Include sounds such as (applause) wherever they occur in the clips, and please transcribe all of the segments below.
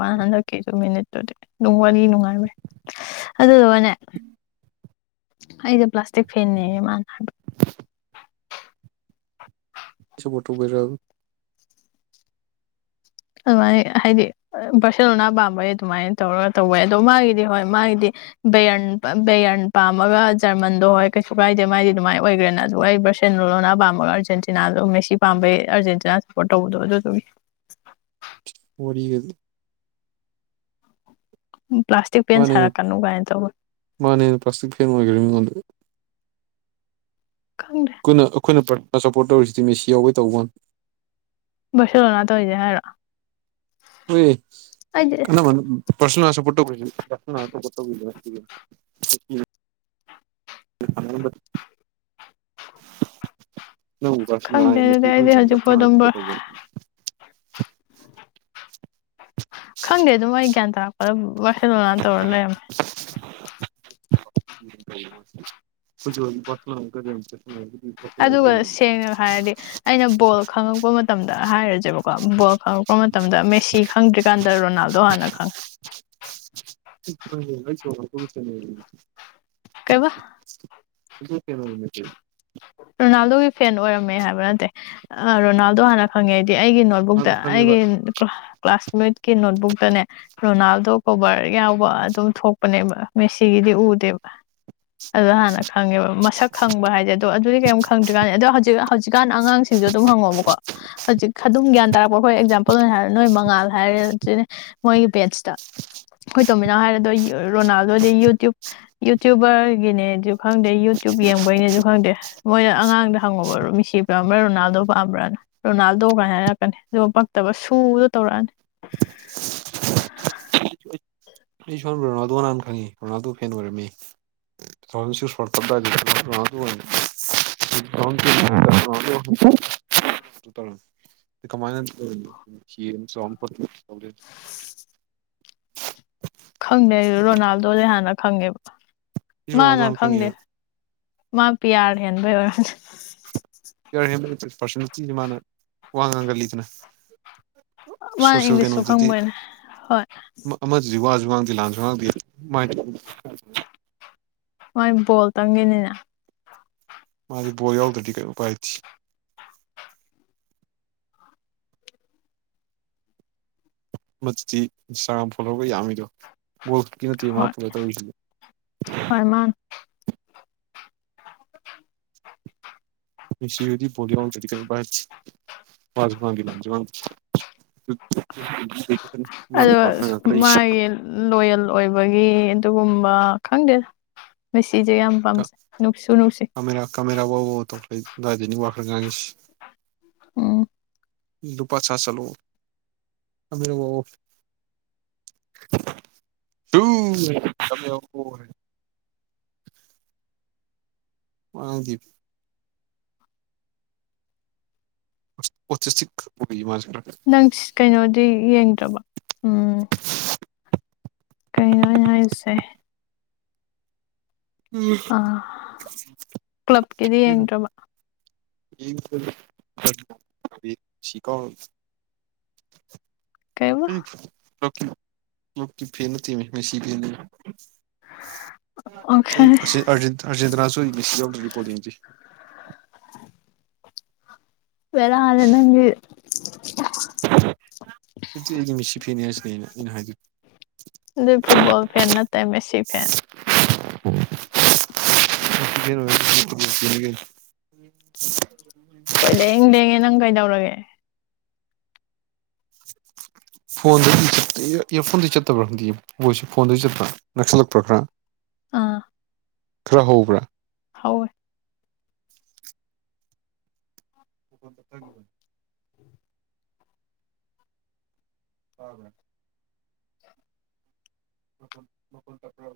ꯋꯥ ꯍꯥꯟ꯭ꯗꯥꯛ ꯀꯦ ꯃꯤꯅꯨꯇꯦꯇꯨꯗꯤ ꯋꯥꯔꯤ ꯅꯨꯡꯉꯥꯏꯕꯩ ꯑꯗꯨꯗꯨꯅꯦ ꯑꯩꯗꯤꯣ ꯄ꯭ꯂꯥꯁꯇꯤꯛ ꯐꯦꯅꯦꯅꯦ ꯃꯥꯅ (unintelligible) ꯇꯧꯕꯩꯔꯦꯜ ꯑꯗꯨꯃꯥꯏꯅ ꯍꯥꯏꯗꯤ ꯄꯔꯁꯟꯣꯅꯥ ꯄꯥꯝꯕꯩ ꯑꯗꯨꯃꯥꯏꯅ ꯇꯧꯔꯒ ꯇꯧꯕꯩ ꯑꯗꯣ ꯃꯥꯒꯤꯗꯤ ꯍꯣꯏ ꯃꯥꯒꯤꯗꯤ ꯕꯦꯌꯟ ꯕꯦꯌꯔꯟ ꯄꯥꯝꯃꯒ ꯖꯔꯃꯟꯗꯣ ꯍꯣꯏ ꯀꯩꯁꯨ ꯀꯥꯏꯗꯦ ꯃꯥꯏꯗꯤ ꯑꯗꯨꯃꯥꯏꯅ ꯑꯣꯏꯈ꯭ꯔꯦꯅ ꯑꯗꯨꯒ ꯁꯦꯟꯔꯣꯂꯣꯅꯥ ꯄꯥꯝꯕꯃꯒ ꯑꯔꯖꯦꯟꯇꯤꯅꯥꯗ ꯃꯦꯁꯤ ꯄꯥꯝꯕꯩ ꯑꯥꯔꯖꯦꯟꯇꯤꯅ ꯁꯞꯄꯣꯔꯠ ꯇꯧꯕꯗꯣ ꯑꯗꯨꯗꯨꯝ ꯑꯣꯔꯤ ꯎ ꯄ꯭ꯂꯥꯁꯇꯤꯛ ꯄꯦꯟ ꯁꯥꯔꯛꯀꯅꯨ ꯀꯥꯏꯅ ꯇꯧꯕ ꯃꯥꯅꯦꯩꯅ ꯄꯁꯁꯤꯤꯛꯈꯤꯕꯦꯅ ꯀꯘꯃꯤꯣ ꯈꯪ꯭ꯗꯦ ꯑꯩꯈꯣꯏꯅ ꯑꯩꯈꯣꯏꯅ ꯄ꯭ꯔꯥꯄꯣꯔꯠ ꯇꯧꯔꯤꯁꯤꯗꯤ ꯃꯦꯁꯤ ꯌꯥꯎꯋꯦ ꯇꯧꯕ ꯁꯔꯣꯅꯥꯇ ꯑꯣꯏꯗꯦ ꯍꯥꯏꯔ ꯍꯣꯏ ꯑꯩꯗꯤ ꯀꯃꯅ ꯄꯁꯅꯁ ꯄꯠꯣꯛ l (inaudible) (inaudible) ꯍꯕ ꯈꯪꯗꯦ ꯑꯗꯨꯗꯤ ꯑꯩꯗꯤ ꯍꯧꯖꯤꯛꯐꯥꯎ ꯑꯗꯨꯝ ꯈꯪꯗꯦ ꯑꯗꯨꯝ ꯑꯩ ꯒ꯭ꯌꯥꯟ ꯇꯥꯔꯛꯄꯗ ꯋꯥꯈꯜꯂꯣꯟꯥꯟ ꯇꯧꯔ ꯂꯩꯔꯝꯃꯦ ꯍꯧ ꯄꯁ ꯀ ꯆ ꯑꯗꯨꯒ ꯁꯦꯡꯅ ꯍꯥꯏꯔꯗꯤ ꯑꯩꯅ ꯕꯣꯜ ꯈꯪꯉꯛꯄ ꯃꯇꯝꯗ ꯍꯥꯏꯔꯁꯦꯕꯀꯣ ꯕꯣꯜ ꯈꯪꯉꯛꯄ ꯃꯇꯝꯗ ꯃꯦꯁꯤ ꯈꯪꯗ꯭ꯔꯤꯀꯥꯟꯗ ꯔꯣꯅꯥꯜꯗꯣ ꯍꯥꯟꯅ ꯈꯪꯉꯦ ꯁꯨ ꯆ ꯀꯩꯕ ꯀ ꯔꯣꯅꯥꯜꯗꯣꯒꯤ ꯐꯦꯟ ꯑꯣꯏꯔꯝꯃꯦ ꯍꯥꯏꯕ ꯅꯠꯇꯦ ꯔꯣꯅꯥꯜꯗꯣ ꯍꯥꯟꯅ ꯈꯪꯉꯦ ꯍꯥꯏꯗꯤ ꯑꯩꯒꯤ ꯕꯨꯛꯇ ꯃꯥꯁꯨ ꯈꯪꯉꯦꯕ ꯑꯩꯒꯤ ꯀ꯭ꯂꯥꯁꯃꯦꯠꯀꯤ ꯅꯣꯠꯕꯨꯛꯇꯅꯦ ꯔꯣꯅꯥꯜꯗꯣ ꯀꯣꯕꯔ ꯌꯥꯎꯕ ꯑꯗꯨꯝ ꯊꯣꯛꯄꯅꯦꯕ ꯃꯦꯁꯤꯒꯤꯗꯤ ꯎꯗꯦꯕ ꯑꯣ ꯍꯥꯟꯅ ꯈꯪꯉꯦꯕ ꯃꯁꯛ ꯈꯪꯕ ꯍꯥꯏꯁꯦ ꯑꯗꯣ ꯑꯗꯨꯗꯤ ꯀꯩꯝ ꯈꯪꯗ꯭ꯔꯤꯀꯥꯟꯅꯤ ꯑꯗꯣ ꯍꯧꯖꯤꯛ ꯍꯧꯖꯤꯛꯀꯥꯟ ꯑꯉꯥꯡꯁꯤꯡꯁꯨ ꯑꯗꯨꯝ ꯍꯪꯉꯣꯕꯀꯣ ꯍꯧꯖꯤꯛ ꯑꯗꯨꯝ ꯒ꯭ꯌꯥꯟ ꯇꯥꯔꯛꯄ ꯑꯩꯈꯣꯏ ꯑꯦꯛꯖꯥꯝꯄꯜ ꯑꯣꯏꯅ ꯍꯥꯏꯔ ꯅꯣꯏ ꯃꯉꯥꯜ ꯍꯥꯏꯔꯁꯤꯅꯦ ꯃꯣꯏꯒꯤ ꯄꯦꯖꯇ ꯑꯩꯈꯣꯏ ꯇꯣꯃꯤꯅꯥ ꯍꯥꯏꯔꯗꯣ ꯔꯣꯅꯥꯜꯗꯣꯗꯤ ꯌꯨꯇ꯭ꯌꯨꯕ ꯌꯨꯇ꯭ꯌꯨꯕꯔꯒꯤꯅꯦꯁꯨ ꯈꯪꯗꯦ ꯌꯨꯇ꯭ꯌꯕ ꯌꯦꯡꯕꯒꯤꯅꯦꯁꯨ ꯈꯪꯗꯦ ꯃꯣꯏꯅ ꯑꯉꯥꯡꯗ ꯍꯪꯉꯨꯕꯣ ꯃꯤꯁꯤ ꯄꯥꯝꯕ꯭ꯔꯥ ꯔꯣꯅꯥꯜꯗꯣ ꯄꯥꯝꯕ꯭ꯔꯥꯅ ꯔꯣꯅꯥꯜꯗꯣ ꯀꯥꯏꯅ ꯍꯥꯏꯔꯛꯀꯅꯤ ꯑꯗꯨꯒ ꯐꯛꯇꯕ ꯁꯨꯗꯣ ꯇꯧꯔꯛꯑꯅꯤ ꯑꯩ ꯁꯣꯝ ꯔꯣꯅꯥꯜꯗꯣ ꯅꯥꯟ ꯈꯪꯉꯤ ꯔꯣꯅꯥꯜꯗꯣ ꯐꯦꯟ ꯑꯣꯏꯔꯝꯃꯤ ꯁꯨꯄ (unintelligible) ꯀꯃꯥꯏꯅ ꯆꯣꯡ ꯈꯪꯗꯦ ꯑꯩ ꯔꯣꯅꯥꯜꯗꯣ ꯂꯩꯦ ꯍꯥꯟꯅ ꯈꯪꯉꯦꯕ ꯃꯥꯅ ꯔꯣꯅꯥꯜꯗꯣꯅ ꯈꯪꯗꯦ ꯈꯪꯉꯦꯕ ꯃꯥ ꯄꯤꯌꯥꯔ ꯍꯦꯟꯕꯩ ꯑꯣꯏꯔꯣꯅꯦ ꯌꯥ ꯍ ꯄꯔꯁ ꯆꯤꯦ ꯃꯥꯅ ꯋꯥ ꯉꯥꯡꯒꯜꯂꯤꯗꯅ ꯃꯥꯅ ꯁꯣꯁꯦꯜ ꯏꯪꯂꯤꯁꯁꯨ ꯀꯩꯅꯣꯗꯗꯤ ꯈꯪꯕꯣꯏꯅꯦ ꯍꯣꯏ ꯑꯃꯗꯨꯗꯤ ꯋꯥꯁꯨ ꯉꯥꯡꯗꯦ ꯂꯥꯟꯁꯨ ꯉꯥꯡꯗꯦꯃꯥꯏꯅ ꯇꯧ ꯃꯣꯏ ꯕꯣꯜ ꯇꯪꯈꯤꯅꯤꯅ ꯃꯥꯗꯤꯦ ꯕꯣ ꯌꯥꯎꯗ꯭ꯔꯗꯤ ꯀꯩꯅꯣ ꯎꯄꯥꯏꯇꯦ ꯃꯗꯨꯗꯤ ꯏꯟꯁꯇꯥꯒ꯭ꯔꯥꯝ ꯐꯣꯂꯣꯧꯕꯒ ꯌꯥꯝꯃꯤꯗꯣ ꯕꯣꯜ ꯈꯨꯛꯀꯤ ꯅꯠꯇꯦ ꯃꯥ ꯐꯣꯂꯣ ꯇꯧꯔꯤꯁꯤꯗꯤ ꯍ ꯃꯥ ꯃꯤꯁꯤ ꯌꯨꯗꯤ ꯣꯂꯤ ꯑꯣꯟꯗꯦꯗꯤꯀꯦꯜꯕ ꯑꯗꯣ ꯃꯥꯒꯤ (unintelligible) ꯂꯣꯌꯦꯜ ꯑꯣꯏꯕꯒꯤ ꯑꯗꯨꯒꯨꯝꯕ ꯈꯪꯗꯦ ꯃꯁꯤꯁꯦ ꯌꯥꯝ ꯄꯥꯝꯖꯩ ꯅꯨꯡꯁꯨ ꯅꯨꯡꯁꯤ ꯀꯥꯃꯦꯔꯥ ꯀꯥꯃꯦꯔꯥ ꯐꯎ ꯕꯕ ꯇꯧꯈ꯭ꯔꯦ ꯗꯥꯥꯔꯖꯅꯤꯡ ꯋꯥꯈ꯭ꯔ ꯉꯥꯡꯉꯤꯁꯤ ꯎꯝ (unintelligible) (unintelligible) (inaudible) ꯋꯥꯥꯡꯗꯤ꯫ ꯑꯣ ꯎꯆ ꯁꯛ ꯄꯨ ꯃꯥꯖ ꯈꯔ (unintelligible) ꯅꯪ ꯀꯩꯅꯣꯗꯤ ꯌꯦꯡꯗ꯭ꯔꯕꯣ ꯎꯝ꯫ ꯀꯩꯅꯣ ꯑꯩꯅ ꯍꯥꯏꯔꯤꯁꯦ꯫ ꯑꯥ ꯀ꯭ꯂꯕꯀꯤꯗꯤ ꯌꯦꯡꯗ꯭ꯔꯕ꯫ ꯌꯦꯡꯗꯔꯤ (unintelligible) ꯀꯩꯕ ꯂ (unintelligible) ꯀꯂꯞꯀꯤ ꯐꯦꯟ ꯅꯠꯇꯦꯃꯦ ꯃꯦꯁꯤ ꯐꯦꯟ ꯑꯣꯀꯦ ꯑꯩꯪ ꯑꯁꯤ꯫ ꯑꯔꯖꯦꯟꯇ ꯑꯔꯖꯦꯟꯇꯤꯅꯁꯨꯣꯏ ꯑꯩ ꯃꯤꯁꯁꯤ ꯌꯥꯎꯗꯧꯔꯤ ꯕꯣꯜ ꯌꯦꯡꯗꯦ꯫ ꯕꯦꯔꯦꯅꯦ ꯅꯪꯒꯤ꯫ ꯑꯗꯨꯗꯤ ꯑꯩꯗꯤꯃꯤꯁꯤ ꯐꯦꯅꯦ ꯍꯥꯏꯁꯤꯅꯦ ꯑꯩꯅ ꯍꯥꯏꯗꯨꯗꯤ꯫ ꯑꯗꯨ ꯐꯨꯠꯕꯣꯜ ꯐꯦꯟ ꯅꯠꯇ꯭ꯔꯦ ꯃꯦꯁꯤ ꯐꯦꯟ꯫ (inaudible) ꯎꯝ (inaudible) ꯀꯣꯏ ꯂꯦꯡ ꯂꯦꯡꯉꯦ ꯅꯪ ꯀꯩꯗꯧꯔꯒꯦ꯫ (unintelligible) (unintelligible) ꯐꯣꯟꯗꯒꯤ ꯏꯌꯥꯔ ꯐꯣꯟꯗꯒꯤ ꯆꯠꯇꯕ꯭ꯔꯥ ꯍꯥꯏꯗꯤ ꯃꯣꯏꯁꯨ ꯐꯣꯟꯗꯗꯒꯤ ꯆꯠꯄ꯭ꯔꯥ ꯅꯛꯁꯤꯜꯂꯛꯄ꯭ꯔꯥ ꯈꯔ꯫ ꯑꯥ꯫ ꯈꯔꯥ ꯍꯧꯕ꯭ꯔꯥ꯫ ꯍꯧꯏ꯫ (unintelligible) ꯇꯞꯊꯒꯤꯕꯅꯤ꯫ ꯇꯕ꯭ꯔꯥ꯫ ꯃꯈꯣꯜ ꯇꯞꯄ꯭ꯔꯣ꯫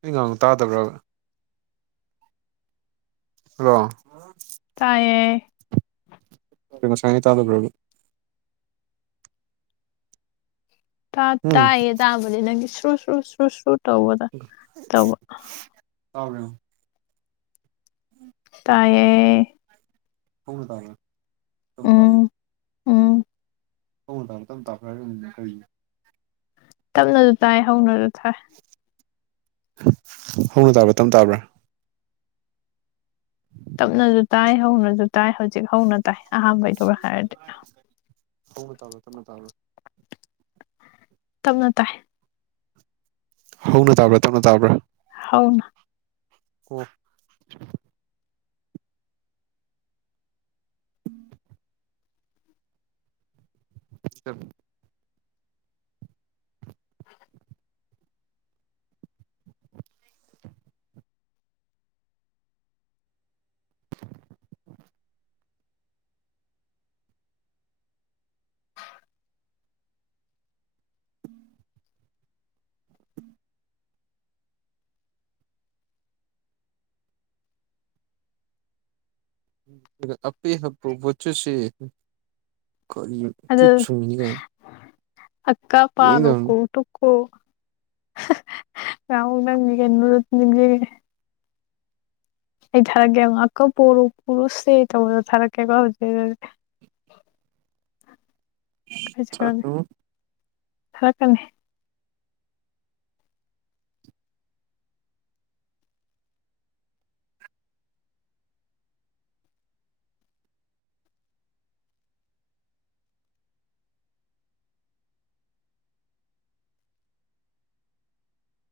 ꯑꯩ ꯉꯥꯡꯕ ꯇꯥꯗꯕ꯭ꯔꯥꯕ꯫ ꯍꯂꯣ꯫ ꯑꯥ꯫ ꯇꯥꯏꯌꯦ꯫ ꯉꯁꯥꯉꯩ ꯇꯥꯗꯕꯔ ꯕ꯫ ꯇ ꯎꯝ ꯇꯥꯏꯌꯦ ꯇꯕꯗꯤ ꯁ꯭ꯔꯨ ꯁꯨ ꯁ꯭ꯔꯨ ꯁꯨꯠ꯫ ꯇ꯭ꯔꯕ ꯌꯦꯡꯎ꯫ ꯎꯝ꯫ ꯇꯥꯢꯌꯦ꯫ ꯍꯧꯅ ꯇꯕ꯭ꯔ ꯇꯞꯅ ꯇꯕ꯭ꯔ ꯫ ꯎꯝ ꯎꯝ꯫ ꯇꯨ ꯇꯥꯔ ꯇꯝ ꯇꯥꯈ꯭ꯔꯝ ꯀꯔꯤ (unintelligible) ꯇꯞꯅꯁꯨ ꯇꯥꯏ ꯍꯧꯅꯁꯨ ꯊꯥꯏ꯫ ꯍꯧꯅ ꯇꯥꯕ꯭ꯔꯥ ꯇꯞꯅ ꯇꯥꯕ꯭ꯔꯥ꯫ (unintelligible) ꯇꯞꯅꯁꯨ ꯇꯥꯏ ꯍꯧꯅꯁꯨ ꯇꯥꯏ ꯍꯧꯖꯤꯛ ꯍꯧꯅ ꯇꯥꯏ ꯑꯍꯥꯟꯕꯩꯗꯨꯒ ꯍꯥꯏꯔꯗꯤ꯫ ꯍꯧꯅ ꯇꯕ꯭ꯔ ꯇꯞꯅ ꯇꯕ꯭ꯔ꯫ ꯇꯞꯅ ꯇꯥꯏ꯫ ꯍꯧꯅ ꯇꯥꯕ꯭ꯔꯥ ꯇꯞꯅ ꯇꯥꯕ꯭ꯔꯥ꯫ ꯍꯧꯎꯅ꯫ ꯑꯣ꯫ (unintelligible) ꯆꯞ꯫ (unintelligible) ꯀꯔꯤꯅꯣ ꯀꯤꯠ ꯑꯗꯨ ꯁꯨꯡꯢꯅꯤꯒꯩꯅ꯫ ꯑꯀꯥ ꯄꯥ ꯅ ꯀꯣ ꯇꯣ꯫ ꯀꯣ ꯉ ꯅꯪꯒ ꯅꯤꯡꯁꯤꯦ ꯑꯩ ꯊꯥꯔꯛꯀꯦ ꯉꯍꯥꯛꯀ ꯄꯨꯔꯨꯁꯦ ꯇꯧꯕꯗꯣ ꯊꯥꯔꯛꯀꯦꯀꯣ ꯍꯧꯖꯤꯛ ꯌꯦꯡꯗꯕꯅꯤ ꯊꯥꯔꯛꯀꯅꯤ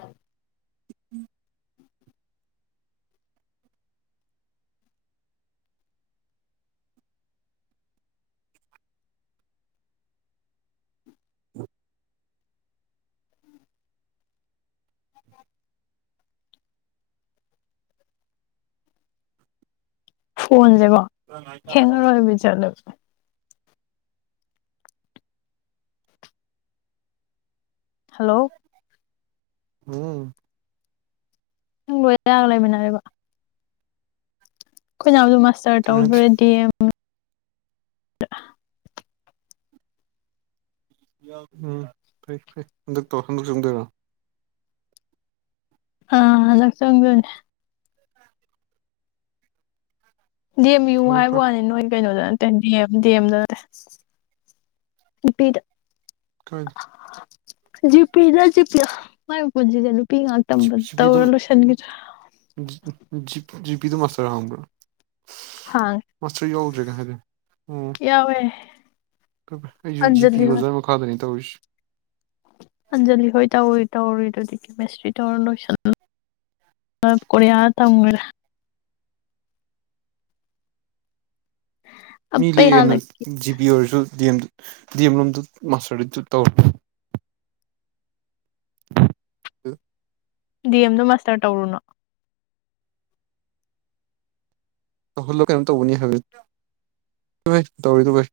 ꯑ ꯎꯝ ꯐꯣꯟꯁꯦꯕꯣ ꯈꯦꯡꯉꯔꯣꯏꯕꯤ ꯆꯠꯂ ꯍꯜꯂꯣ ꯎꯝ ꯂꯣꯏꯔꯒ ꯂꯩꯃꯤꯟꯅꯔꯦꯕ ꯑꯩꯈꯣꯏꯅꯅꯥꯎꯗ ꯃꯥꯁꯇꯔ ꯇꯤꯕꯤ ꯅꯠꯇꯦ ꯇꯧꯗꯨꯔꯦꯗꯤ ꯑꯦꯝ ꯑ ꯎꯝ ꯐꯩ ꯐꯩ ꯍꯟꯗꯛꯇ ꯇꯧꯔꯣ ꯍꯟꯗꯛ ꯆꯪꯗꯣꯏꯔꯣ ꯑ ꯂꯛꯁꯪꯗꯅꯦ ꯗꯤ ꯑꯦꯝ ꯌꯨ ꯐꯔꯦ ꯍꯥꯏꯕ ꯐꯔꯦ ꯋꯥꯅꯤ ꯅꯣꯏ ꯀꯩꯅꯣꯗꯅ ꯗꯤꯦꯝ ꯗꯤꯑꯦꯝꯗꯗ ꯍꯣꯏ ꯖꯤꯄꯤꯖ ꯖꯤꯄꯤꯂ ꯃꯥꯏ ꯄꯨꯟꯁꯤꯁꯦ ꯅꯨꯄꯤ ꯉꯍꯥꯛꯇꯝꯕ ꯇꯧꯔ ꯂꯣꯏꯁꯤꯟꯈꯤꯗ꯭ꯔꯥ ꯖꯤ ꯄꯤ ꯇ ꯃꯥꯁꯇꯔ ꯑꯍꯝꯒꯣ ꯍꯥꯡꯉꯦ ꯃꯁ ꯌꯥꯎꯗ꯭ꯔꯦꯒ ꯍꯥꯏꯗꯤ ꯎꯝ ꯀꯌꯥꯋꯦ ꯑꯩꯁꯨ ꯖꯤꯄꯤꯤ ꯑꯣꯖꯥ ꯃꯈꯥꯗꯅꯤ ꯇꯧꯔꯤꯁꯤ ꯑꯟꯖꯂꯤ ꯍꯣꯏ ꯇꯧꯔꯤ ꯇꯧꯔꯤꯗꯨꯗꯤ ꯀꯦꯃꯦꯁꯇ꯭ꯔꯤ ꯇꯧꯔ ꯂꯣꯏꯁꯟ ꯀꯔꯌꯥ ꯇꯧ ꯃꯤ ꯑꯄꯩ ꯂꯦꯛꯑꯦꯅ ꯍꯥꯜꯂꯛꯀꯦ ꯖꯤ ꯄꯤ ꯑꯣꯏꯔꯁꯨ ꯗꯤ ꯑꯦꯝ ꯗꯤ ꯑꯦꯝ ꯂꯣꯝꯗ ꯃꯥꯁꯇꯔꯗ ꯇꯧꯔꯦ ꯍ ꯗꯤ ꯑꯦꯝꯗꯣ ꯃꯥꯁꯇꯔ ꯇꯧꯔꯨꯅꯣ ꯍꯜꯂ ꯀꯩꯅꯣ ꯇꯧꯕꯅꯤ ꯍꯥꯏ ꯇꯧꯔꯤꯗꯨꯥꯏ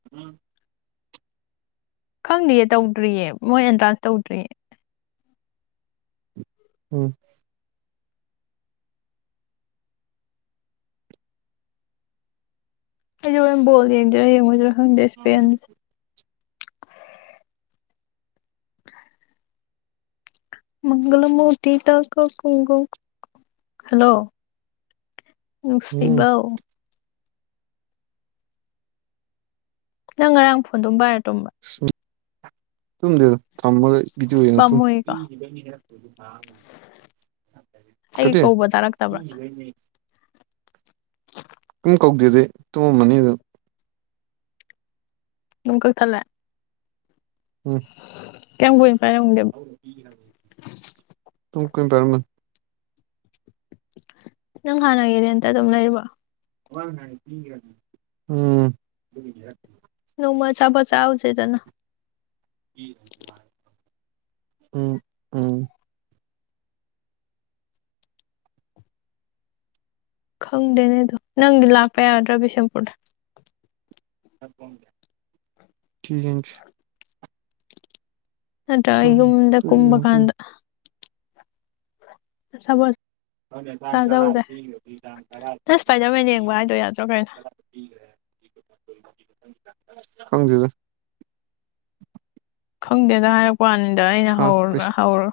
ꯈꯪꯗ꯭ꯔꯤꯌꯦ ꯇꯧꯗ꯭ꯔꯤꯌꯦ ꯃꯣꯏ ꯑꯦꯟꯗ꯭ꯔꯥꯟꯁ ꯇꯧꯗ꯭ꯔꯤꯌꯦ ꯎꯝ ꯑꯩꯝꯣꯜꯉꯦꯁꯄꯤꯦꯟꯁ (unintelligible) ꯃꯒꯂ ꯃꯨꯇꯤꯇ ꯀꯣ ꯍꯂꯣ ꯎꯝ ꯅꯨꯡꯁꯤꯕꯎ ꯅꯪ ꯉꯔꯥꯡ ꯐꯣꯟꯗꯝ ꯄꯥꯏꯔ ꯇꯣꯕ ꯇꯨꯝꯗꯦꯗ ꯊꯝꯃꯒ ꯕꯤꯗꯤꯑꯣꯅꯨꯝ ꯄꯥꯝꯃꯨꯏꯀꯣ ꯑꯩꯒꯤ ꯀꯇ ꯀꯧꯕ ꯇꯥꯔꯛꯇꯕ꯭ꯔꯥ ꯍꯗꯦ ꯇꯨꯃ ꯃꯅꯤ ꯑꯗꯨ ꯅꯣꯡ ꯀ ꯊꯜꯂꯦ ꯎꯝ ꯀꯃ ꯣꯅ ꯄꯥꯏꯔ ꯇꯨꯡ ꯀꯝ ꯄꯔꯝꯅ ꯅꯪ ꯍꯥꯟꯒꯦꯔ ꯑꯇ ꯇꯝꯅ ꯏꯔꯤꯕ ꯋꯥ ꯅꯣꯡ ꯃ ꯆꯥꯕꯁꯥꯎꯖꯦꯗꯅ ꯎꯝ ꯎꯝ ꯈꯪꯗꯦꯅꯦ ꯑꯗꯣ ꯅꯪꯗꯤ ꯂꯥꯛꯄ ꯌꯥꯒꯗ꯭ꯔꯥ ꯕꯤꯁꯦꯝꯄꯨꯔꯗ ꯀ ꯅꯠꯇ꯭ꯔ ꯏ ꯌꯗ ꯀꯔꯤ ꯀꯨꯝꯕ ꯌꯦꯡꯉꯨꯗꯣꯏꯅꯣ ꯀꯥꯟꯗ ꯁ ꯇꯥꯡ ꯇꯋꯥꯔ ꯄꯤꯔ ꯇꯋꯥ ꯅꯪ ꯏꯁꯄꯥꯏꯗꯔꯃꯦꯟ ꯌꯦꯡꯕ ꯍꯥꯏꯗꯣ ꯌꯥꯗ꯭ꯔꯣ ꯀꯩꯅꯣ ꯄꯤ ꯍꯪꯖꯗ ꯈꯪꯗꯦꯗ ꯍꯥꯏꯔꯛꯄ ꯋꯥꯅꯤꯗ ꯑꯩꯅ ꯄꯩꯁꯥ ꯍꯧꯔ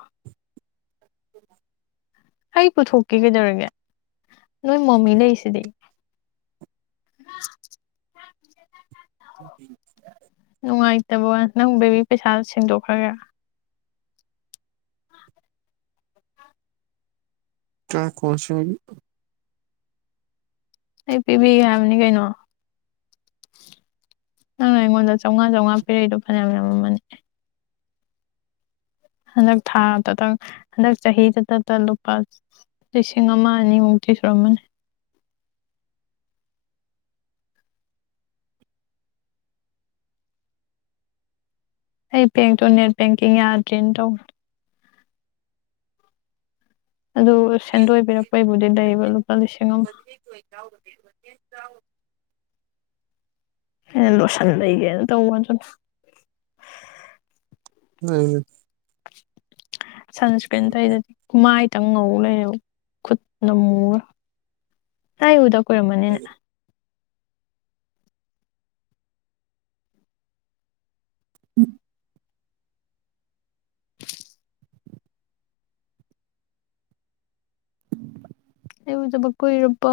ꯑꯩ ꯄꯨꯊꯣꯛꯀꯦ ꯀꯩꯗꯧꯔꯒꯦ ꯅꯣꯏ ꯃꯃꯤ ꯂꯩꯁꯤꯗꯤ (unintelligible) ꯅꯨꯡꯉꯥꯏꯇꯕꯣ ꯅꯪ ꯕꯦꯕꯤ ꯄꯩꯁꯥ ꯁꯦꯡꯗꯣꯛꯈ꯭ꯔꯒꯦꯔꯥ ꯀꯌꯥ ꯀꯣꯁ ꯑꯩ ꯄꯤꯕꯤꯒꯦ ꯍꯥꯏꯕꯅꯤ ꯀꯩꯅꯣ ꯅꯪꯅ ꯑꯩꯉꯣꯟꯗ ꯆꯝꯉꯥ ꯆꯝꯉꯥꯤꯔꯛꯏꯗ ꯐꯅꯌꯥꯝꯅꯌꯥꯝꯃꯅꯤ ꯍꯟꯗꯛ ꯊꯥꯗꯇꯪ ꯍꯟꯗꯛ ꯆꯍꯤꯗꯇꯇ ꯂꯨꯄꯥ ꯂꯤꯁꯤꯡ ꯑꯃ ꯑꯅꯤꯃꯨꯛꯇꯤ ꯁꯨꯔꯝꯃꯅꯤ ꯑꯩ ꯕꯦꯡꯇꯣ ꯅꯦꯠ ꯕꯦꯡꯀꯤꯡ ꯌꯥꯗ꯭ꯔꯦꯅ ꯇꯧꯕ ꯑꯗꯨ ꯁꯦꯟꯗꯣꯏꯕꯤꯔꯛꯄꯩꯕꯨꯗꯤ ꯂꯩꯕ ꯂꯨꯄꯥ ꯂꯤꯁꯤꯡ ꯑꯃ (unintelligible) ꯍ ꯂꯣꯁꯟ ꯂꯩꯒꯦꯅ ꯇꯧꯕꯁꯨ ꯎꯝ ꯁꯟꯁꯀ꯭ꯔꯤꯟ ꯇꯩꯗꯗꯤꯃꯥꯏꯇꯪ ꯉꯧ ꯂꯩꯌꯦꯦꯕ ꯈꯨꯠꯅ ꯃꯨꯔ ꯍꯥꯏ ꯎꯗ ꯀꯣꯏꯃꯅꯤꯅ ꯎꯝ ꯏꯕꯨꯗꯕꯛ ꯀꯣꯏꯔꯔꯕ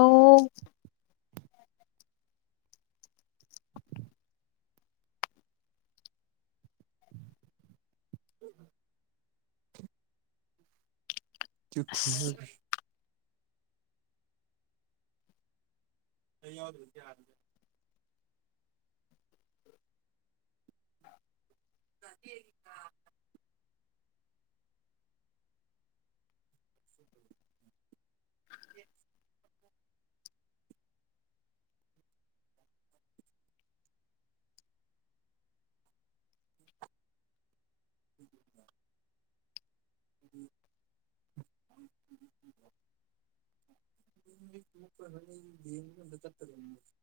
ꯎꯝ ꯇꯨ ꯑꯁ ꯊꯨꯡꯍꯣꯏꯕ ꯀ ꯑꯣ ꯀꯌꯥꯔꯗꯦ (inaudible) (inaudible) (unintelligible) ꯎꯝ ꯎꯝ (unintelligible)